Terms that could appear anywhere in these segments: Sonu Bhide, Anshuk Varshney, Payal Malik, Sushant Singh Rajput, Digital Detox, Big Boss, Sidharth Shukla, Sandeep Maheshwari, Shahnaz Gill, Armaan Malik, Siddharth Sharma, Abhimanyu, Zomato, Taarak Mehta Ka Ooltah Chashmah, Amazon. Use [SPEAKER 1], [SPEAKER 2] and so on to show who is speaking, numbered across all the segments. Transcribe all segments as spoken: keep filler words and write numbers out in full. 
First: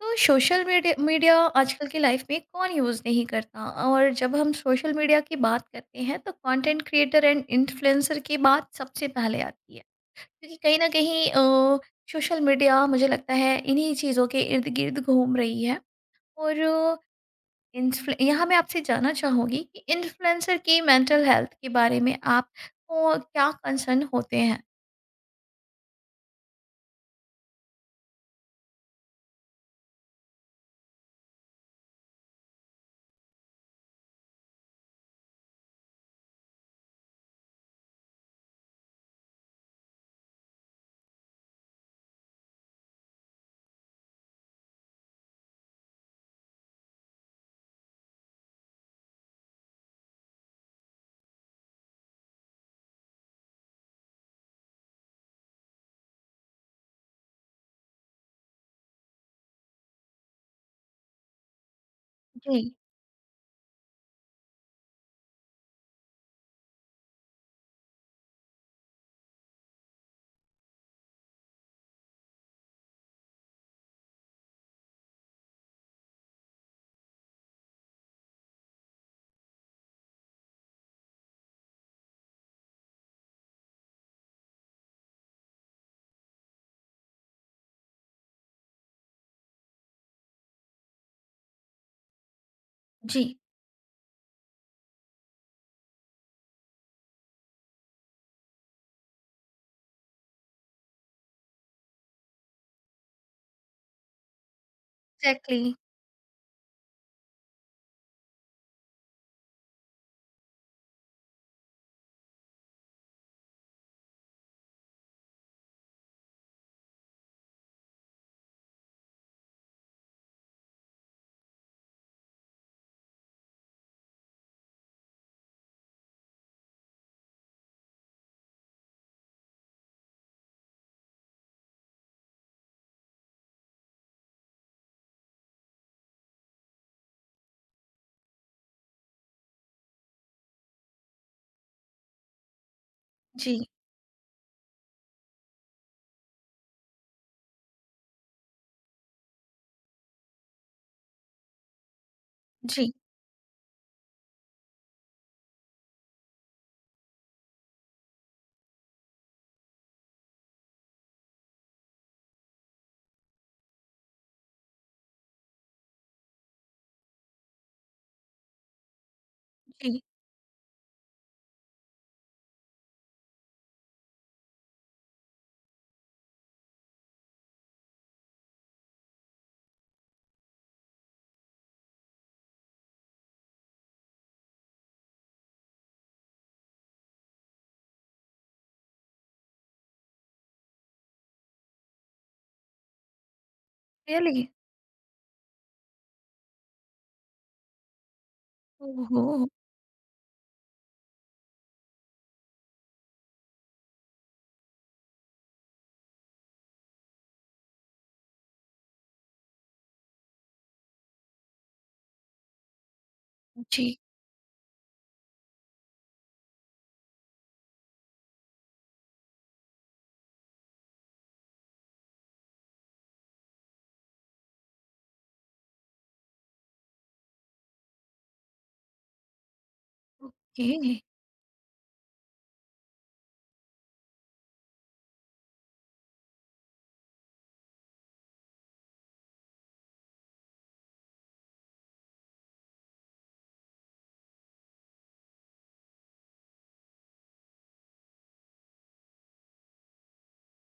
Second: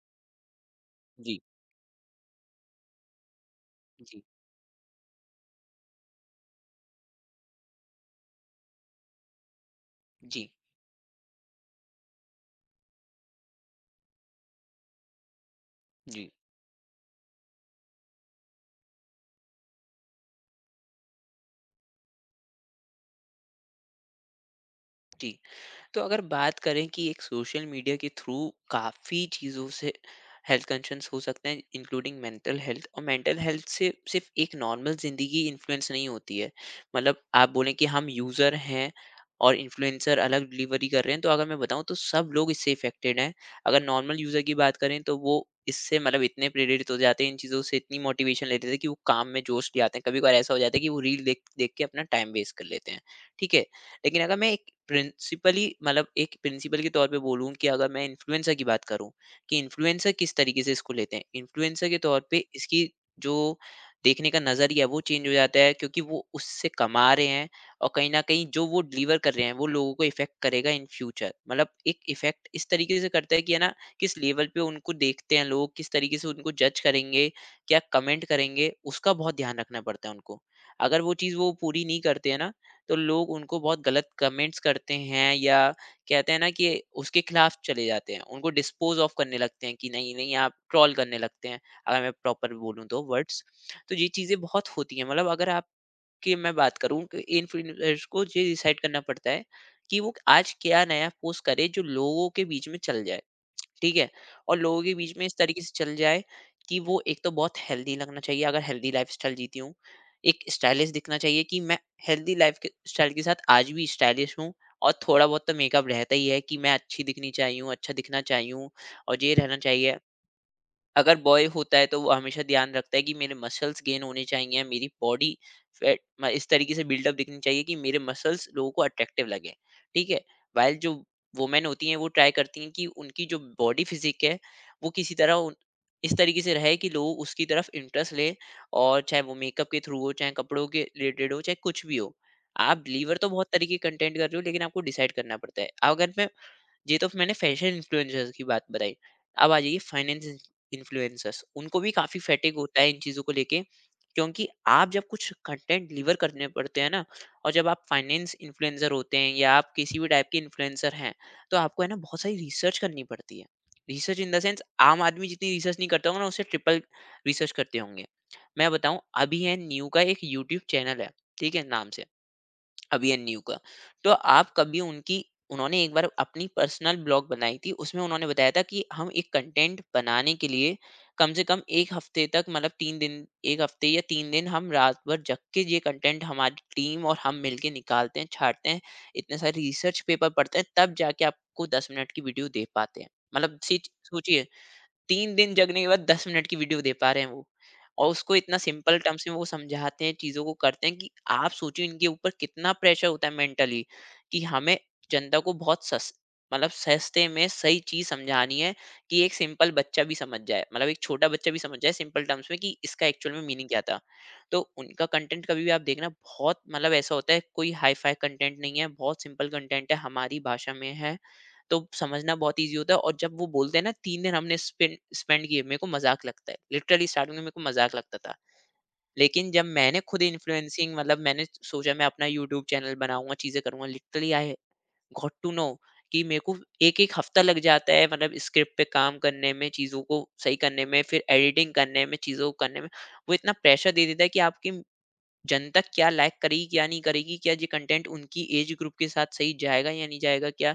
[SPEAKER 1] तो social media media
[SPEAKER 2] जी,
[SPEAKER 1] आजकल की लाइफ में कौन यूज़ नहीं करता। और
[SPEAKER 2] जी,
[SPEAKER 1] जब हम सोशल मीडिया की बात करते हैं तो कंटेंट क्रिएटर एंड इन्फ्लुएंसर की बात सबसे पहले आती है,
[SPEAKER 2] जी,
[SPEAKER 1] क्योंकि कहीं ना कहीं अ, सोशल मीडिया मुझे लगता है इन्हीं चीज़ों के इर्द गिर्द घूम रही है।
[SPEAKER 2] जी।
[SPEAKER 1] और अ, इन्फ्लु यहाँ मैं आपसे जानना चाहूँगी कि इन्फ्लुएंसर की मेंटल हेल्थ के बारे में आप को क्या कंसर्न होते हैं।
[SPEAKER 2] जी। तो अगर बात करें कि एक सोशल मीडिया के थ्रू काफ़ी चीज़ों से हेल्थ कंसर्न्स हो सकते हैं इंक्लूडिंग मेंटल हेल्थ। और मेंटल हेल्थ से सिर्फ एक नॉर्मल ज़िंदगी इन्फ्लुएंस नहीं होती है। मतलब आप बोलें कि हम यूज़र हैं और इन्फ्लुएंसर अलग डिलीवरी कर रहे हैं, तो अगर मैं बताऊँ तो सब लोग इससे अफ़ेक्टेड हैं। अगर नॉर्मल यूज़र की बात करें तो वो इससे मतलब इतने प्रेरित हो जाते हैं इन चीज़ों से, इतनी मोटिवेशन लेते थे कि वो काम में जोश ले आते हैं। कभी-कभार ऐसा हो जाता है कि वो रील देख देख के अपना टाइम वेस्ट कर लेते हैं। ठीक है? लेकिन अगर मैं एक प्रिंसिपली मतलब एक प्रिंसिपल के तौर पे बोलूँ, कि अगर मैं इन्फ्लुएंसर की बात करूँ कि इन्फ्लुएंसर किस तरीके से इसको लेते हैं, इन्फ्लुएंसर के तौर पे
[SPEAKER 1] जी।
[SPEAKER 2] इसकी जो देखने का नज़रिया है वो चेंज हो जाता है क्योंकि वो उससे कमा रहे हैं। और कहीं ना कहीं जो वो डिलीवर कर रहे हैं वो लोगों को इफेक्ट करेगा इन फ्यूचर। मतलब एक इफेक्ट इस तरीके से करता है कि है ना, किस लेवल पे उनको देखते हैं लोग, किस तरीके से उनको जज करेंगे, क्या कमेंट करेंगे, उसका बहुत ध्यान रखना पड़ता है उनको। अगर वो चीज़ वो पूरी नहीं करते हैं ना, तो लोग उनको बहुत गलत कमेंट्स करते हैं, या कहते हैं ना कि उसके खिलाफ चले जाते हैं, उनको डिस्पोज ऑफ करने लगते हैं कि नहीं नहीं, आप ट्रॉल करने लगते हैं अगर मैं प्रॉपर बोलूँ तो
[SPEAKER 1] जी
[SPEAKER 2] वर्ड्स। तो ये चीज़ें बहुत होती हैं। मतलब अगर आपकी मैं बात करूँ, इन्फ्लुएंसर्स को ये डिसाइड करना पड़ता है कि वो आज क्या नया पोस्ट करे जो लोगों के बीच में चल जाए। ठीक है, और लोगों के बीच में इस तरीके
[SPEAKER 1] एग्जैक्टली।
[SPEAKER 2] से चल जाए कि वो एक तो बहुत हेल्दी लगना चाहिए, अगर हेल्दी लाइफ स्टाइल जीती हूँ। एक स्टाइलिश दिखना चाहिए कि मैं हेल्दी लाइफ स्टाइल के साथ आज भी स्टाइलिश हूँ। और थोड़ा बहुत तो मेकअप रहता ही है कि मैं अच्छी दिखनी चाहिए हूँ, अच्छा दिखना चाहिए हूँ और ये रहना चाहिए। अगर बॉय होता है तो वो हमेशा ध्यान रखता है कि मेरे मसल्स गेन होने चाहिए, मेरी बॉडी फैट म इस तरीके से बिल्डअप दिखनी चाहिए कि मेरे मसल्स लोगों को अट्रैक्टिव लगे, ठीक है? व्हाइल जो वुमेन होती हैं वो ट्राई करती हैं कि उनकी जो बॉडी फिज़िक है, वो किसी तरह उन इस तरीके से रहे कि लोग उसकी तरफ इंटरेस्ट लें, और चाहे वो मेकअप के थ्रू हो, चाहे कपड़ों के रिलेटेड हो, चाहे कुछ भी हो। आप बिलीवर तो बहुत
[SPEAKER 1] जी।
[SPEAKER 2] तरीके कंटेंट कर रहे हो लेकिन आपको डिसाइड करना पड़ता है। अगर मैं ये तो मैंने फैशन इन्फ्लुएंसर्स की बात बताई। अब आ जाइए फाइनेंस इन इन्फ्लुएंसर्स, उनको भी काफ़ी फटीग होता है
[SPEAKER 1] जी।
[SPEAKER 2] इन चीज़ों को लेके, क्योंकि आप जब कुछ कंटेंट डिलीवर करने पड़ते हैं ना, और जब आप फाइनेंस इन्फ्लुएंसर होते हैं या आप किसी भी टाइप के इन्फ्लुएंसर हैं, तो आपको है ना बहुत सारी रिसर्च करनी पड़ती है। रिसर्च इन द सेंस, आम आदमी जितनी रिसर्च नहीं करता होगा ना, उससे ट्रिपल रिसर्च करते होंगे। मैं बताऊँ, अभी है न्यू का
[SPEAKER 1] जी।
[SPEAKER 2] एक यूट्यूब चैनल है, ठीक है? नाम से। अभिमन्यु का। तो आप कभी उनकी उन्होंने एक बार अपनी पर्सनल ब्लॉग बनाई थी, उसमें उन्होंने बताया था कि हम एक कंटेंट बनाने के लिए कम से कम एक हफ्ते तक, मतलब तीन दिन एक हफ्ते या तीन दिन हम रात भर जग के ये कंटेंट हमारी टीम और हम मिलके निकालते हैं, छाँटते हैं, इतने सारे रिसर्च पेपर पढ़ते हैं, तब जाके आपको दस मिनट की वीडियो दे पाते हैं। मतलब सीच
[SPEAKER 1] रियली।
[SPEAKER 2] सोचिए, तीन दिन जगने के बाद दस मिनट की वीडियो दे पा रहे हैं वो। और उसको इतना सिंपल
[SPEAKER 1] ओहो।
[SPEAKER 2] टर्म्स में वो समझाते हैं, चीज़ों को करते हैं कि आप सोचिए इनके ऊपर कितना प्रेशर होता है मेंटली, कि हमें जनता को बहुत सस मतलब सस्ते में सही चीज़ समझानी है कि एक सिंपल बच्चा भी समझ जाए। मतलब एक छोटा बच्चा भी समझ जाए सिंपल टर्म्स में कि इसका एक्चुअल में मीनिंग क्या था।
[SPEAKER 1] जी।
[SPEAKER 2] तो उनका कंटेंट कभी भी आप देखना, बहुत मतलब ऐसा होता है, कोई हाई-फाई कंटेंट नहीं है, बहुत सिंपल कंटेंट है, हमारी भाषा में है, तो समझना बहुत ईज़ी होता है। और जब वो बोलते हैं ना तीन दिन हमने स्पेंड स्पेंड किए, मेरे को मज़ाक लगता है। लिटरली स्टार्टिंग में मेरे को मज़ाक लगता था। लेकिन जब मैंने खुद
[SPEAKER 1] ओके।
[SPEAKER 2] इन्फ्लुएंसिंग मतलब मैंने सोचा मैं अपना यूट्यूब चैनल बनाऊँगा, चीज़ें करूँगा, literally I got to know कि मेरे को एक-एक हफ़्ता लग जाता है, मतलब स्क्रिप्ट पे काम करने में, चीज़ों को सही करने में, फिर एडिटिंग करने में, चीज़ों को करने में। वो इतना प्रेशर दे देता है कि आपकी जनता क्या लाइक करेगी, क्या नहीं करेगी? क्या ये कंटेंट उनकी एज ग्रुप के साथ सही जाएगा या नहीं जाएगा? क्या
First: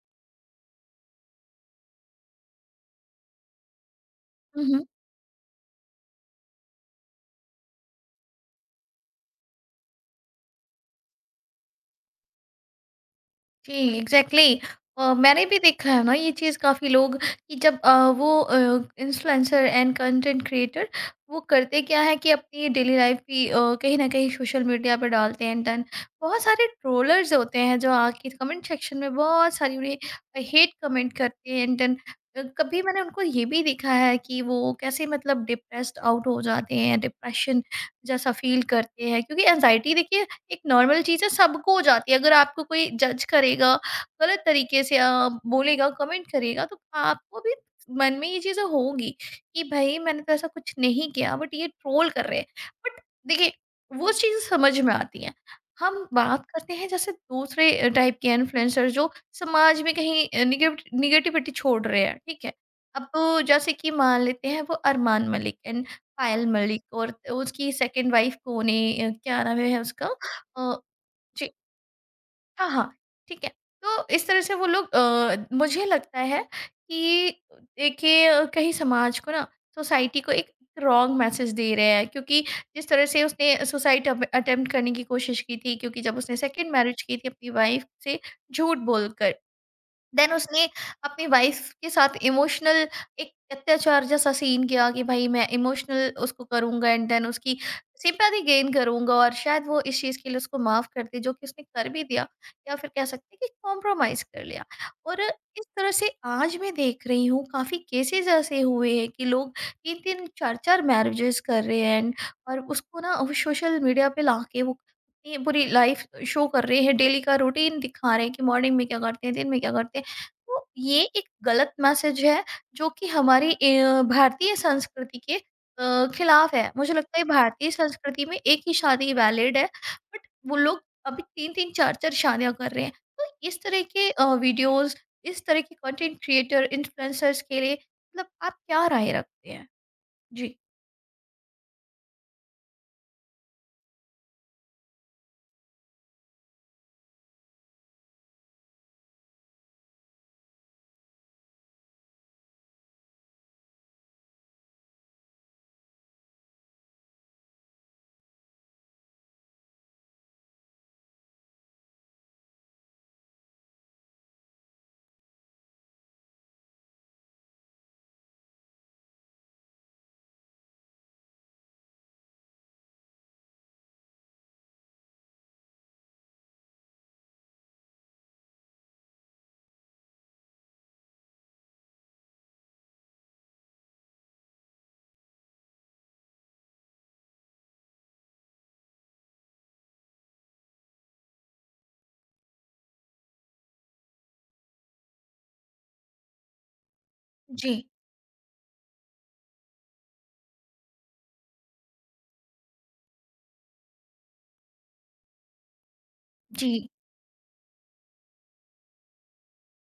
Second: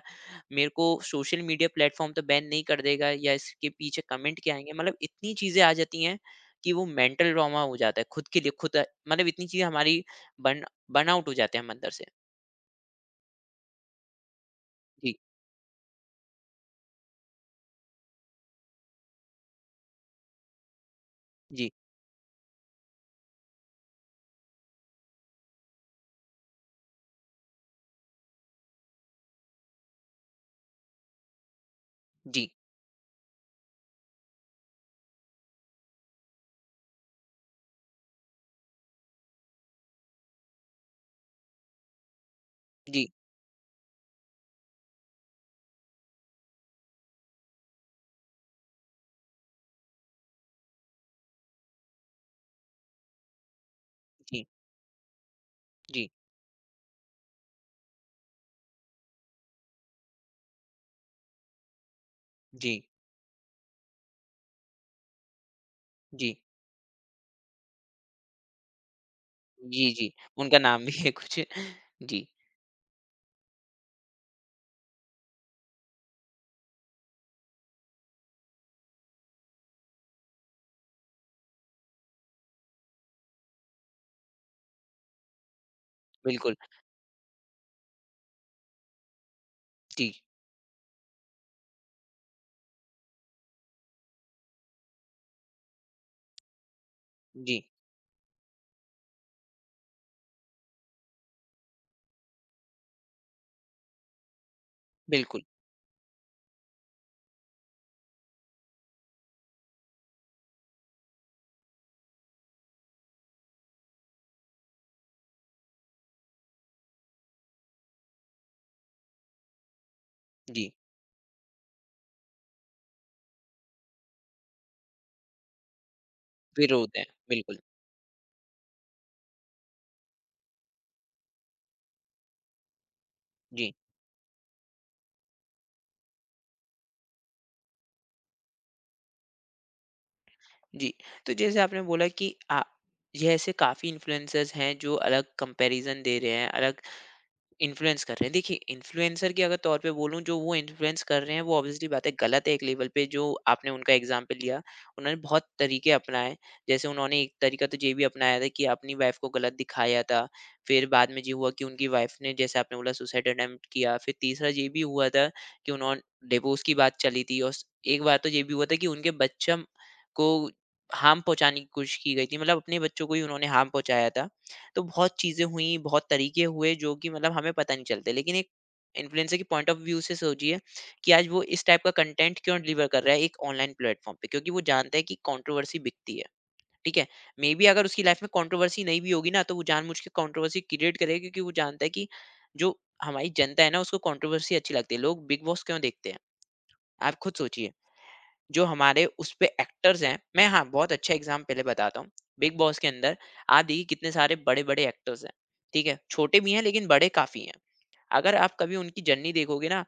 [SPEAKER 2] मेरे को सोशल मीडिया प्लेटफ़ॉर्म तो बैन नहीं कर देगा, या इसके पीछे कमेंट क्या
[SPEAKER 1] हम्म
[SPEAKER 2] आएँगे?
[SPEAKER 1] हम्म,
[SPEAKER 2] मतलब इतनी चीज़ें आ जाती हैं कि वो मेंटल ट्रॉमा हो जाता है खुद के लिए खुद अ, मतलब इतनी चीज़ें हमारी बर्न बर्नआउट हो जाते हैं हम अंदर से।
[SPEAKER 1] जी एग्जैक्टली,
[SPEAKER 2] जी,
[SPEAKER 1] मैंने भी देखा है ना ये चीज़ काफ़ी लोग कि जब अ, वो इन्फ्लुएंसर एंड कंटेंट क्रिएटर वो
[SPEAKER 2] जी,
[SPEAKER 1] करते क्या है कि अपनी डेली लाइफ भी अ, कहीं ना कहीं सोशल मीडिया पर डालते हैं। देन बहुत सारे ट्रोलर्स होते हैं जो आके कमेंट सेक्शन में बहुत सारी उन्हें हेट कमेंट करते हैं। एंड देन
[SPEAKER 2] जी,
[SPEAKER 1] कभी मैंने उनको ये भी देखा है कि वो कैसे मतलब डिप्रेस्ड आउट हो जाते हैं, डिप्रेशन जैसा फील करते हैं, क्योंकि एनजाइटी देखिए एक नॉर्मल चीज़ है, सबको हो जाती है। अगर आपको कोई
[SPEAKER 2] जी,
[SPEAKER 1] जज करेगा, गलत तरीके से अ, बोलेगा, कमेंट करेगा, तो आपको भी मन में ये चीज़ें होंगी कि भई मैंने तो ऐसा कुछ नहीं किया, बट ये ट्रोल कर रहे हैं। बट देखिए, वो चीज़ें
[SPEAKER 2] जी,
[SPEAKER 1] समझ में आती हैं। हम
[SPEAKER 2] जी,
[SPEAKER 1] बात करते हैं जैसे दूसरे अ, टाइप के इन्फ्लुएंसर जो समाज में कहीं अ, निगेव निगेटिविटी छोड़ रहे हैं, ठीक है?
[SPEAKER 2] जी,
[SPEAKER 1] अब तो जैसे कि मान लेते हैं वो अरमान मलिक एंड
[SPEAKER 2] जी,
[SPEAKER 1] पायल मलिक और उसकी सेकंड वाइफ कौन है, अ, क्या नाम है
[SPEAKER 2] जी,
[SPEAKER 1] उसका?
[SPEAKER 2] जी। उनका
[SPEAKER 1] अ,
[SPEAKER 2] नाम भी है कुछ।
[SPEAKER 1] जी,
[SPEAKER 2] जी,
[SPEAKER 1] हाँ, हाँ, ठीक है। तो इस तरह से वो लोग अ, मुझे लगता है कि देखिए अ, कहीं समाज को ना सोसाइटी को एक रॉन्ग मैसेज दे रहे हैं, क्योंकि जिस तरह से उसने सुसाइड अप अटेम्प्ट करने की कोशिश की थी, क्योंकि जब उसने
[SPEAKER 2] बिल्कुल।
[SPEAKER 1] सेकंड मैरिज की थी अपनी वाइफ से झूठ बोलकर,
[SPEAKER 2] जी,
[SPEAKER 1] देन उसने अपनी वाइफ के साथ इमोशनल एक अत्याचार जैसा सीन किया कि भाई मैं इमोशनल उसको करूँगा एंड देन उसकी
[SPEAKER 2] जी,
[SPEAKER 1] सिंपैथी गेन करूँगा और शायद वो इस चीज़ के लिए उसको माफ़ कर दी जो कि उसने कर भी दिया, या फिर कह सकते हैं कि कॉम्प्रोमाइज़ कर लिया। और
[SPEAKER 2] बिल्कुल।
[SPEAKER 1] इस तरह से आज मैं देख रही हूँ काफ़ी केसेज़ ऐसे हुए हैं कि लोग तीन तीन चार चार मैरिजेज़ कर रहे हैं एंड और उसको ना वो सोशल मीडिया पे लाके वो अपनी पूरी लाइफ़ शो कर रहे हैं, डेली का रूटीन दिखा रहे हैं कि मॉर्निंग में क्या करते हैं, दिन में क्या करते हैं। तो
[SPEAKER 2] जी,
[SPEAKER 1] ये एक गलत मैसेज है जो कि हमारी अ, भारतीय संस्कृति के अ, खिलाफ है।
[SPEAKER 2] विरोध
[SPEAKER 1] मुझे
[SPEAKER 2] है।
[SPEAKER 1] लगता है
[SPEAKER 2] बिल्कुल,
[SPEAKER 1] भारतीय संस्कृति में एक ही शादी वैलिड है, बट वो लोग अभी तीन तीन चार चार शादियाँ कर रहे हैं। तो इस
[SPEAKER 2] जी।
[SPEAKER 1] तरह के अ, वीडियोज़, इस तरह के कंटेंट क्रिएटर, इन्फ्लुएंसर्स के लिए मतलब आप क्या राय रखते हैं? जी,
[SPEAKER 2] जी, तो जैसे आपने बोला कि आ, ये ऐसे काफ़ी इन्फ्लुएंसर्स हैं जो अलग कंपैरिजन दे रहे हैं, अलग इन्फ्लुएंस कर रहे हैं। देखिए इन्फ्लुएंसर के अगर तौर पे बोलूँ, जो वो इन्फ्लुएंस कर रहे हैं वो ऑब्वियसली बात है गलत है एक लेवल पे, जो आपने उनका एग्जाम्पल लिया। उन्होंने बहुत तरीके अपनाए। जैसे उन्होंने एक तरीका तो ये भी अपनाया था कि अपनी वाइफ को गलत दिखाया था। फिर बाद में ये हुआ कि उनकी वाइफ ने, जैसे आपने बोला, सुसाइड अटेम्प्ट किया। फिर तीसरा ये भी हुआ था कि उन्होंने डिवोर्स की बात चली थी, और एक बार तो ये भी हुआ था कि उनके बच्चों को हार्म पहुँचाने की कोशिश की गई थी। मतलब अपने बच्चों को ही उन्होंने हार्म पहुँचाया था। तो बहुत चीज़ें हुई, बहुत तरीके हुए जो कि मतलब हमें पता नहीं चलते। लेकिन एक इन्फ्लुएंसर के पॉइंट ऑफ व्यू से सोचिए कि आज वो इस टाइप का कंटेंट क्यों डिलीवर कर रहा है एक ऑनलाइन प्लेटफ़ॉर्म पे, क्योंकि वो जानता है कि कंट्रोवर्सी बिकती है, ठीक है? मेबी अगर उसकी लाइफ़ में कंट्रोवर्सी नहीं भी होगी ना, तो वो जानबूझ के कंट्रोवर्सी क्रिएट करेगा, क्योंकि वो जानता है कि जो हमारी जनता है ना, उसको कंट्रोवर्सी अच्छी लगती है। लोग बिग बॉस क्यों देखते हैं? आप खुद सोचिए।
[SPEAKER 1] जी,
[SPEAKER 2] जो हमारे उस पे एक्टर्स हैं, मैं हाँ, बहुत अच्छा एग्ज़ाम पहले बताता हूँ। बिग बॉस के अंदर आप देखिए कितने सारे बड़े-बड़े एक्टर्स हैं, ठीक है? छोटे भी हैं लेकिन
[SPEAKER 1] जी,
[SPEAKER 2] बड़े काफ़ी हैं। अगर आप कभी उनकी जर्नी देखोगे ना,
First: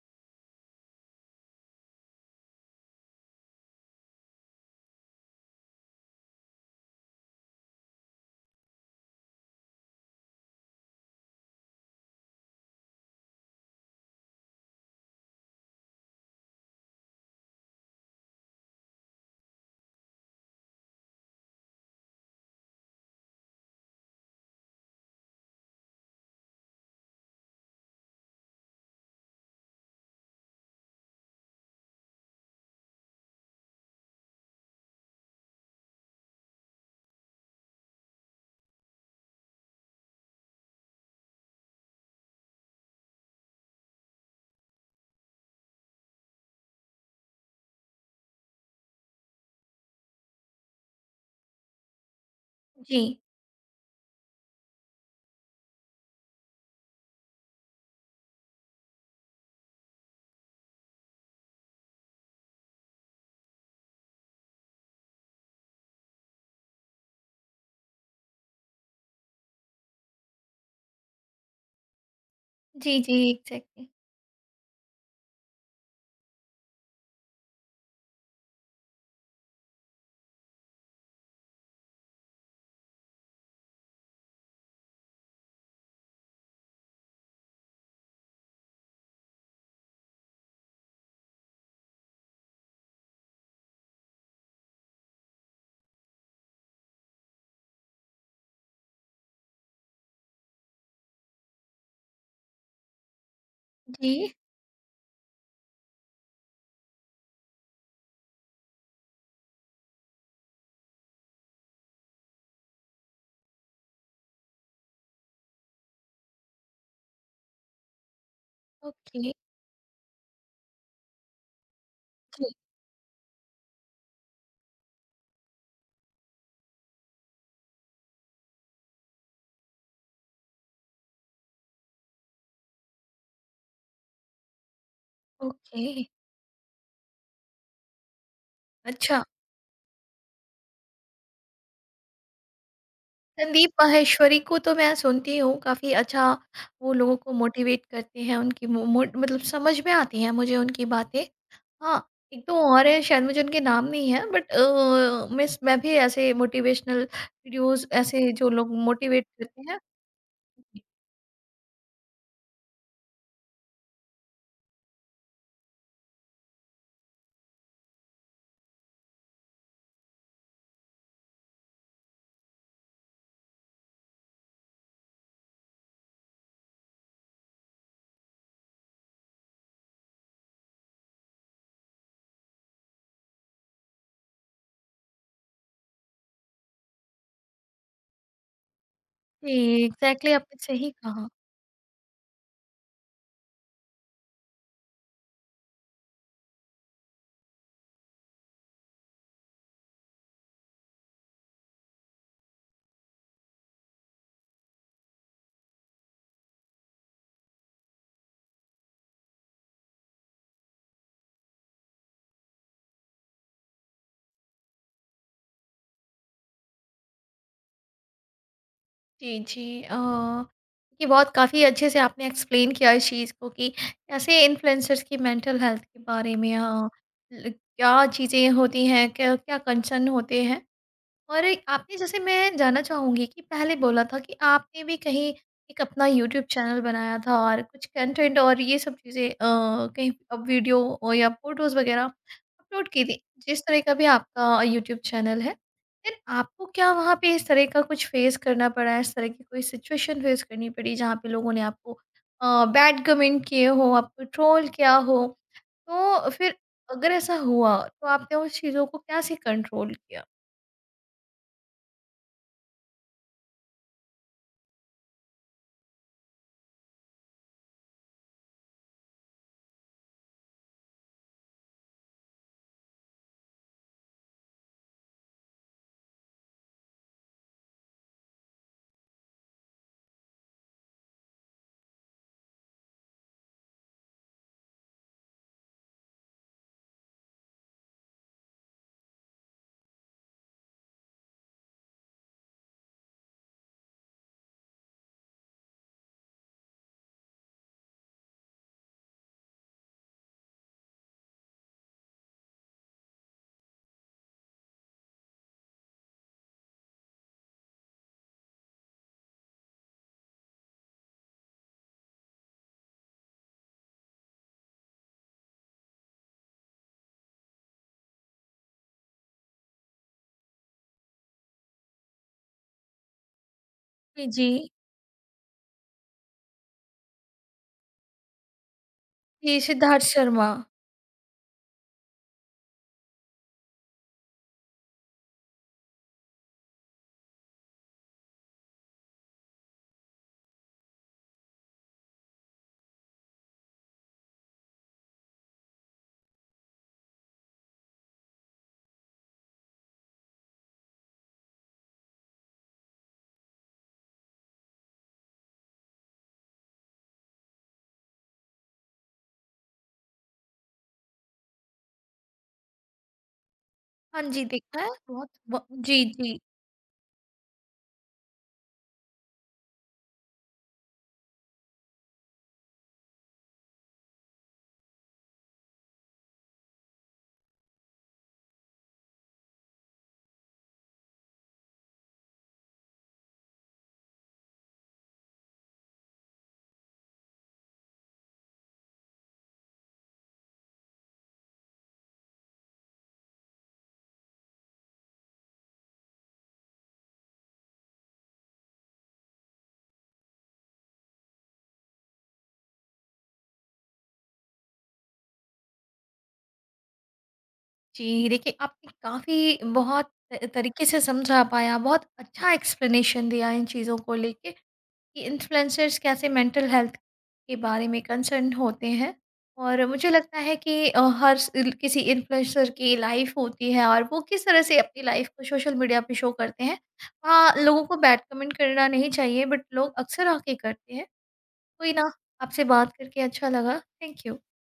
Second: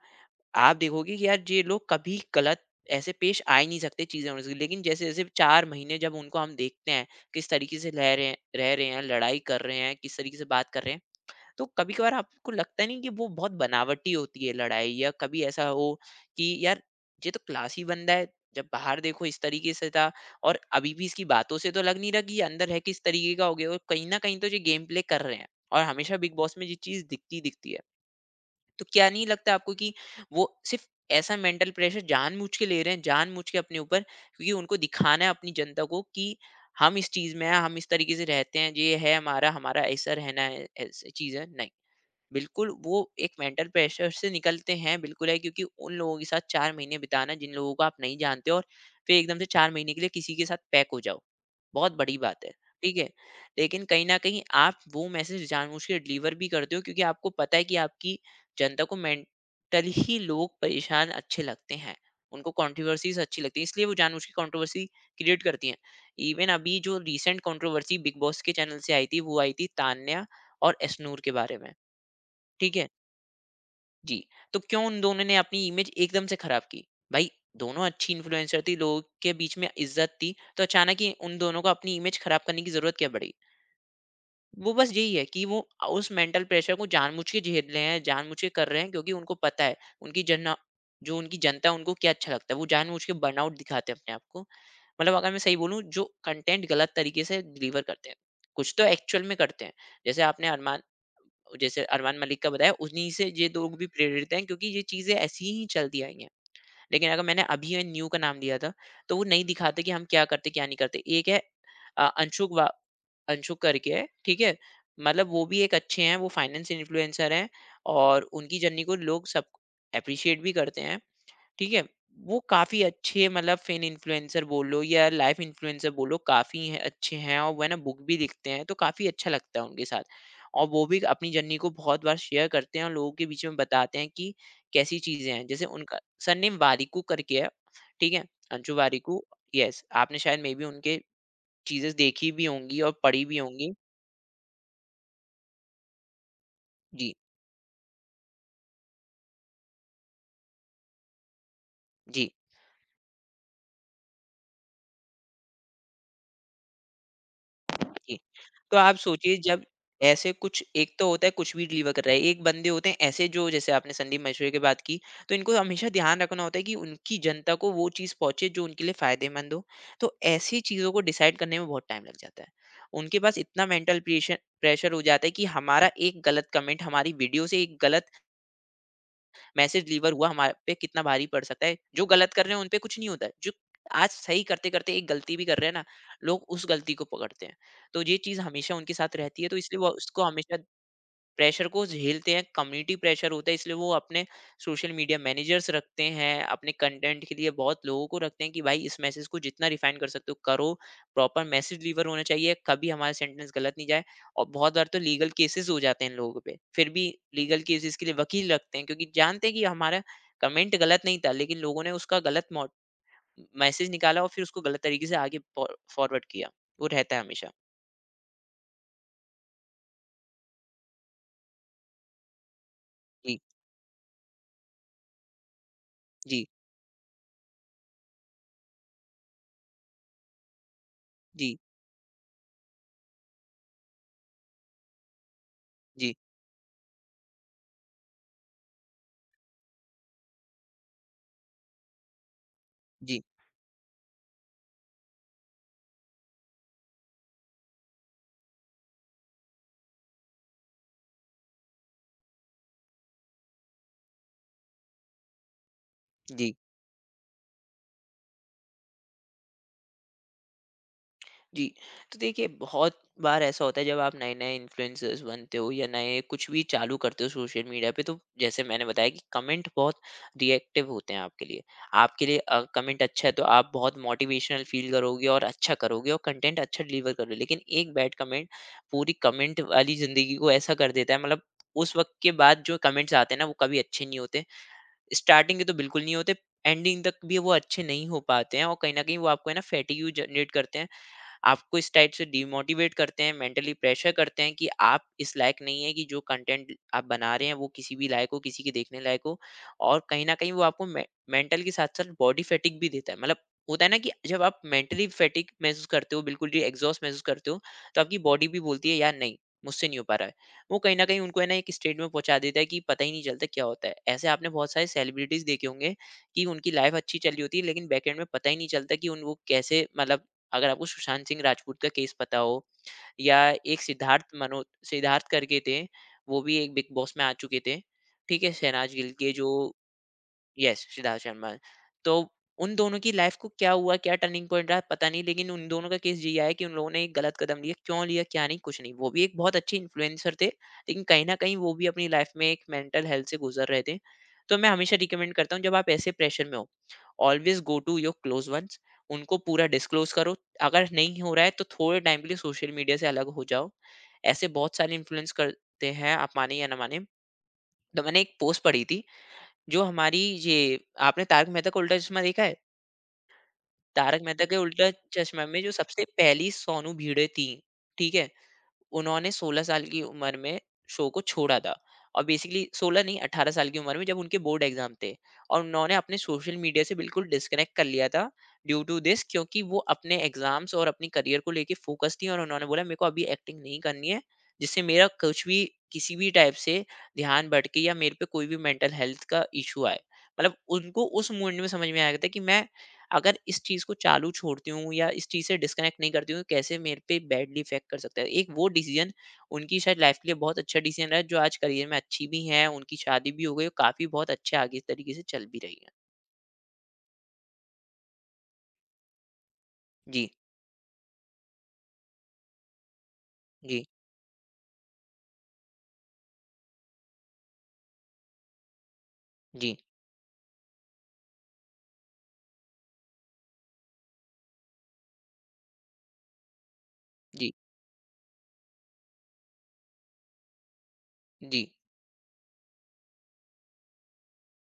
[SPEAKER 2] आप देखोगे कि यार ये लोग कभी गलत ऐसे पेश आ ही नहीं सकते चीज़ें होने से, लेकिन जैसे-जैसे चार महीने जब उनको हम देखते हैं, किस तरीके से लह रहे हैं रह रहे हैं, लड़ाई कर रहे हैं, किस तरीके से बात कर रहे हैं। तो कभी कभार आपको लगता नहीं कि वो बहुत बनावटी होती है लड़ाई, या कभी ऐसा हो कि यार ये तो क्लासी बंदा है, जब बाहर देखो इस तरीके से था, और अभी भी इसकी बातों से तो लग नहीं रहा कि ये अंदर है किस तरीके का हो गया, और कहीं ना कहीं तो ये गेम प्ले कर रहे हैं और हमेशा बिग बॉस में ये चीज दिखती दिखती है। तो क्या नहीं लगता आपको कि वो सिर्फ ऐसा मेंटल प्रेशर जानबूझ के ले रहे हैं, जानबूझ के अपने ऊपर, क्योंकि उनको दिखाना है अपनी जनता को कि हम इस चीज में हैं, हम इस तरीके से रहते हैं, ये है हमारा हमारा ऐसा रहना है, ऐसी चीज है नहीं। बिल्कुल, वो एक मेंटल प्रेशर से निकलते हैं, बिल्कुल है, क्योंकि उन लोगों के साथ चार महीने बिताना जिन लोगों को आप नहीं जानते, और फिर एकदम से चार महीने के लिए किसी के साथ पैक हो जाओ, बहुत बड़ी बात है, ठीक है?
[SPEAKER 1] जी,
[SPEAKER 2] लेकिन कहीं न कहीं आप वो मैसेज जानबूझ के डिलीवर भी करते हो क्योंकि आपको पता है कि आपकी जनता को मेंटली ही लोग परेशान अच्छे लगते हैं। उनको कंट्रोवर्सीज़ अच्छी लगती है, इसलिए वो जानबूझ के कंट्रोवर्सी क्रिएट करती हैं। इवन अभी जो रिसेंट कंट्रोवर्सी बिग बॉस के चैनल से आई थी, वो आई थी तान्या और एसनूर के बारे में। ठीक है।
[SPEAKER 1] जी, जी, एग्ज़ैक्टली।
[SPEAKER 2] जी। तो क्यों उन दोनों ने अपनी इमेज एकदम से खराब की भाई, दोनों अच्छी इन्फ्लुएंसर थी, लोगों के बीच में इज्जत थी, तो अचानक ही उन दोनों को अपनी इमेज खराब करने की जरूरत क्या पड़ी। वो बस यही है कि वो उस मेंटल प्रेशर को जानबूझ के झेल रहे हैं, जानबूझ के कर रहे हैं क्योंकि उनको पता है उनकी जना जो उनकी जनता है उनको क्या अच्छा लगता है, वो जानबूझ के बर्नआउट दिखाते हैं अपने आप को। मतलब अगर मैं सही बोलूं, जो कंटेंट गलत तरीके से डिलीवर करते हैं, कुछ तो एक्चुअल में करते हैं। जैसे आपने अरमान जैसे अरमान मलिक का बताया, उन्हीं से ये लोग भी प्रेरित
[SPEAKER 1] जी,
[SPEAKER 2] हैं क्योंकि ये चीज़ें ऐसी ही चलती आई हैं। लेकिन अगर मैंने अभी ये न्यू का नाम लिया था, तो वो नहीं दिखाते कि हम क्या करते, क्या नहीं करते। एक है अ, अंशुक वा अंशुक करके है, ठीक है? मतलब वो भी एक अच्छे हैं, वो फाइनेंस इन्फ्लुएंसर हैं और उनकी जर्नी को लोग
[SPEAKER 1] ओके,
[SPEAKER 2] सब एप्रिशिएट भी करते हैं। ठीक है। वो
[SPEAKER 1] जी,
[SPEAKER 2] काफी अच्छे, मतलब फिन इन्फ्लुएंसर बोलो या लाइफ इन्फ्लुएंसर बोलो, काफी है, अच्छे हैं और वह ना बुक भी लिखते हैं, तो काफी अच्छा लगता है उनके साथ। और वो भी अपनी जर्नी को बहुत बार शेयर करते हैं और लोगों के बीच में बताते हैं कि कैसी चीजें हैं। जैसे
[SPEAKER 1] ओके,
[SPEAKER 2] उनका सरनेम वारिकू करके है, ठीक है, अंशु वारिकू।
[SPEAKER 1] अच्छा।
[SPEAKER 2] यस, आपने शायद मे बी उनके चीजें देखी भी होंगी और पढ़ी भी
[SPEAKER 1] संदीप
[SPEAKER 2] होंगी।
[SPEAKER 1] माहेश्वरी को तो मैं सुनती हूँ, काफ़ी अच्छा वो
[SPEAKER 2] जी।
[SPEAKER 1] लोगों को मोटिवेट करते हैं। उनकी मो, मो, मतलब समझ में आती हैं मुझे उनकी बातें। हाँ,
[SPEAKER 2] जी।
[SPEAKER 1] एक दो और है शायद मुझे उनके नाम नहीं है, बट मैं मैं भी ऐसे मोटिवेशनल वीडियोस
[SPEAKER 2] जी।
[SPEAKER 1] ऐसे जो लोग
[SPEAKER 2] तो आप
[SPEAKER 1] मोटिवेट
[SPEAKER 2] सोचिए,
[SPEAKER 1] करते
[SPEAKER 2] जब
[SPEAKER 1] हैं।
[SPEAKER 2] ऐसे कुछ, एक तो होता है कुछ भी डिलीवर कर रहा है, एक बंदे होते हैं ऐसे जो, जैसे आपने संदीप महेश्वरी की बात की, तो इनको हमेशा ध्यान रखना होता है कि उनकी जनता को वो चीज़ पहुंचे जो उनके लिए फायदेमंद हो। तो ऐसी चीज़ों को डिसाइड करने में बहुत टाइम लग जाता है। उनके पास इतना मेंटल प्रेशर प्रेशर हो जाता है कि हमारा एक गलत कमेंट, हमारी वीडियो से एक गलत मैसेज लीवर हुआ, हमारे पे कितना भारी पड़ सकता है। जो गलत कर रहे हैं उन पे कुछ नहीं होता है, जो आज सही करते करते एक गलती भी कर रहे हैं ना, लोग उस गलती को पकड़ते हैं। तो ये चीज हमेशा उनके साथ रहती है,
[SPEAKER 1] जी
[SPEAKER 2] तो इसलिए वो उसको
[SPEAKER 1] एग्जैक्टली,
[SPEAKER 2] हमेशा
[SPEAKER 1] आपने सही कहा।
[SPEAKER 2] प्रेशर को झेलते हैं। कम्युनिटी प्रेशर होता है, इसलिए वो अपने सोशल मीडिया मैनेजर्स रखते हैं, अपने कंटेंट के लिए बहुत लोगों को रखते हैं कि भाई इस मैसेज को जितना रिफाइन कर सकते हो करो, प्रॉपर मैसेज डिलीवर होना चाहिए, कभी हमारा सेंटेंस गलत नहीं जाए। और बहुत बार तो लीगल केसेस हो जाते हैं इन लोगों पे, फिर भी लीगल केसेस के लिए वकील रखते हैं क्योंकि जानते हैं कि हमारा कमेंट गलत नहीं था, लेकिन लोगों ने उसका गलत मैसेज निकाला और फिर उसको गलत तरीके से आगे फॉरवर्ड किया। वो रहता है हमेशा।
[SPEAKER 1] जी, जी। अ, ये बहुत काफ़ी अच्छे से आपने एक्सप्लेन किया इस चीज़
[SPEAKER 2] जी।
[SPEAKER 1] को कि कैसे इन्फ्लुएंसर्स की मेंटल हेल्थ के बारे
[SPEAKER 2] जी।
[SPEAKER 1] में अ, ल क्या चीज़ें होती हैं, क्या क्या कंसर्न होते हैं। और
[SPEAKER 2] जी।
[SPEAKER 1] एक आपने जैसे मैं जानना चाहूँगी कि पहले बोला था कि आपने भी कहीं एक अपना
[SPEAKER 2] जी।
[SPEAKER 1] यूट्यूब चैनल बनाया था और कुछ कंटेंट और ये सब चीज़ें अ, कहीं अब वीडियो और या फ़ोटोज़ वगैरह अपलोड की थी,
[SPEAKER 2] जी।
[SPEAKER 1] जिस तरह का भी आपका यूट्यूब चैनल है। फिर आपको क्या वहाँ पे इस तरह का कुछ फ़ेस करना पड़ा? इस तरह की कोई सिचुएशन फ़ेस करनी पड़ी जहाँ पे लोगों ने आपको अ, बैड कमेंट किए हों, आपको ट्रोल किया हो? तो
[SPEAKER 2] जी।
[SPEAKER 1] फिर अगर ऐसा हुआ तो आपने उस चीज़ों को कैसे कंट्रोल किया?
[SPEAKER 2] जी। तो देखिए, बहुत बार ऐसा होता है जब आप नए नए इन्फ्लुएंसर्स बनते हो या नए कुछ भी चालू करते हो सोशल मीडिया पे, तो जैसे मैंने बताया कि कमेंट बहुत रिएक्टिव होते हैं आपके लिए आपके लिए। कमेंट अच्छा है तो आप बहुत मोटिवेशनल फील करोगे और अच्छा करोगे और कंटेंट अच्छा डिलीवर करोगे, लेकिन एक बैड कमेंट पूरी कमेंट वाली जिंदगी को ऐसा कर देता है। मतलब, उस वक्त के बाद जो कमेंट्स आते हैं ना, वो कभी अच्छे नहीं होते। स्टार्टिंग के तो बिल्कुल नहीं होते, एंडिंग तक भी वो अच्छे नहीं हो पाते हैं, और कहीं ना कहीं वो आपको है ना फैटिग्यू जनरेट करते हैं। आपको इस टाइप से डिमोटिवेट करते हैं, मेंटली प्रेशर करते हैं, कि आप इस लायक नहीं है कि जो कंटेंट आप बना रहे हैं वो किसी भी लायक हो, किसी के देखने लायक हो। और कहीं ना कहीं वो आपको मेंटल के साथ साथ बॉडी फैटिक भी देता है। मतलब, होता है ना, कि जब आप मेंटली फैटिक महसूस करते हो, बिल्कुल भी एग्जॉस्ट महसूस करते हो, तो आपकी बॉडी भी बोलती है यार नहीं, मुझसे नहीं हो पा रहा है। वो कहीं ना कहीं उनको है ना एक स्टेट में पहुंचा देता है कि पता ही नहीं चलता क्या होता है। ऐसे आपने बहुत सारे सेलिब्रिटीज देखे होंगे कि उनकी लाइफ अच्छी चल रही होती है, लेकिन बैकएंड में पता ही नहीं चलता कि उन वो कैसे, मतलब अगर आपको सुशांत सिंह राजपूत का केस पता हो, या एक
[SPEAKER 1] जी,
[SPEAKER 2] सिद्धार्थ
[SPEAKER 1] जी।
[SPEAKER 2] मनो सिद्धार्थ करके थे, वो भी एक बिग बॉस में आ चुके थे। ठीक है? शहनाज गिल के जो,
[SPEAKER 1] जी, सिद्धार्थ शर्मा।
[SPEAKER 2] यस सिद्धार्थ शर्मा। तो उन दोनों की लाइफ़ को क्या हुआ, क्या टर्निंग पॉइंट रहा पता नहीं, लेकिन उन दोनों का केस ये आया कि उन लोगों ने एक गलत कदम लिया, क्यों लिया, क्या नहीं, कुछ नहीं। वो भी एक बहुत अच्छे इन्फ्लुएंसर थे, लेकिन कहीं न कहीं वो भी अपनी लाइफ़ में एक मेंटल हेल्थ से गुज़र रहे थे। तो मैं हमेशा रिकमेंड करता हूँ, जब आप ऐसे प्रेशर में हो, always go to your close ones, उनको पूरा डिस्क्लोज़ करो। अगर नहीं हो रहा है तो थोड़े टाइम के लिए सोशल मीडिया से अलग हो जाओ। ऐसे बहुत सारे इन्फ्लुएंस करते हैं, आप माने या ना माने। तो मैंने एक पोस्ट पढ़ी थी जो हमारी ये, आपने तारक मेहता का उल्टा चश्मा देखा है? तारक
[SPEAKER 1] हाँ जी,
[SPEAKER 2] मेहता के
[SPEAKER 1] देखा
[SPEAKER 2] उल्टा
[SPEAKER 1] है बहुत
[SPEAKER 2] चश्मा में
[SPEAKER 1] ब
[SPEAKER 2] जो सबसे
[SPEAKER 1] जी, जी।
[SPEAKER 2] पहली सोनू भिड़े थी, ठीक है? उन्होंने सोलह साल की उम्र में शो को छोड़ा था, और बेसिकली सोलह नहीं अठारह साल की उम्र में, जब उनके बोर्ड एग्जाम थे, और उन्होंने अपने सोशल मीडिया से बिल्कुल डिस्कनेक्ट कर लिया था ड्यू टू दिस, क्योंकि वो अपने एग्जाम्स और अपनी करियर को लेके फोकस थी और उन्होंने बोला मेरे को अभी एक्टिंग नहीं करनी है, जिससे मेरा कुछ भी किसी भी टाइप से ध्यान भटके या मेरे पे कोई भी मेंटल हेल्थ का इशू आए। मतलब उनको उस मूड में समझ में आया था कि मैं अगर इस चीज़ को चालू छोड़ती हूँ या इस चीज़ से डिस्कनेक्ट नहीं करती हूँ, कैसे मेरे पे बैडली इफ़ेक्ट कर सकता है। एक वो डिसीज़न उनकी शायद लाइफ़ के लिए बहुत अच्छा डिसीज़न रहा है, जो आज करियर में अच्छी भी हैं, उनकी शादी भी हो गई और काफ़ी बहुत अच्छे आगे इस तरीके से चल भी रही है।
[SPEAKER 1] जी, देखिए आपने काफ़ी बहुत
[SPEAKER 2] जी,
[SPEAKER 1] त तरीके से समझा पाया, बहुत अच्छा एक्सप्लेनेशन दिया इन
[SPEAKER 2] जी,
[SPEAKER 1] चीज़ों को लेके कि इन्फ्लुएंसर्स कैसे मेंटल हेल्थ के बारे में कंसर्न होते हैं।
[SPEAKER 2] जी,
[SPEAKER 1] और मुझे लगता है कि अ, हर स किसी इन्फ्लुएंसर की लाइफ़ होती है और वो किस तरह से अपनी लाइफ़ को सोशल मीडिया पे शो करते हैं।
[SPEAKER 2] जी,
[SPEAKER 1] हाँ, लोगों को बैड कमेंट करना नहीं चाहिए बट लोग अक्सर आके करते हैं।
[SPEAKER 2] जी।
[SPEAKER 1] कोई ना, आपसे बात करके अच्छा लगा। Thank you.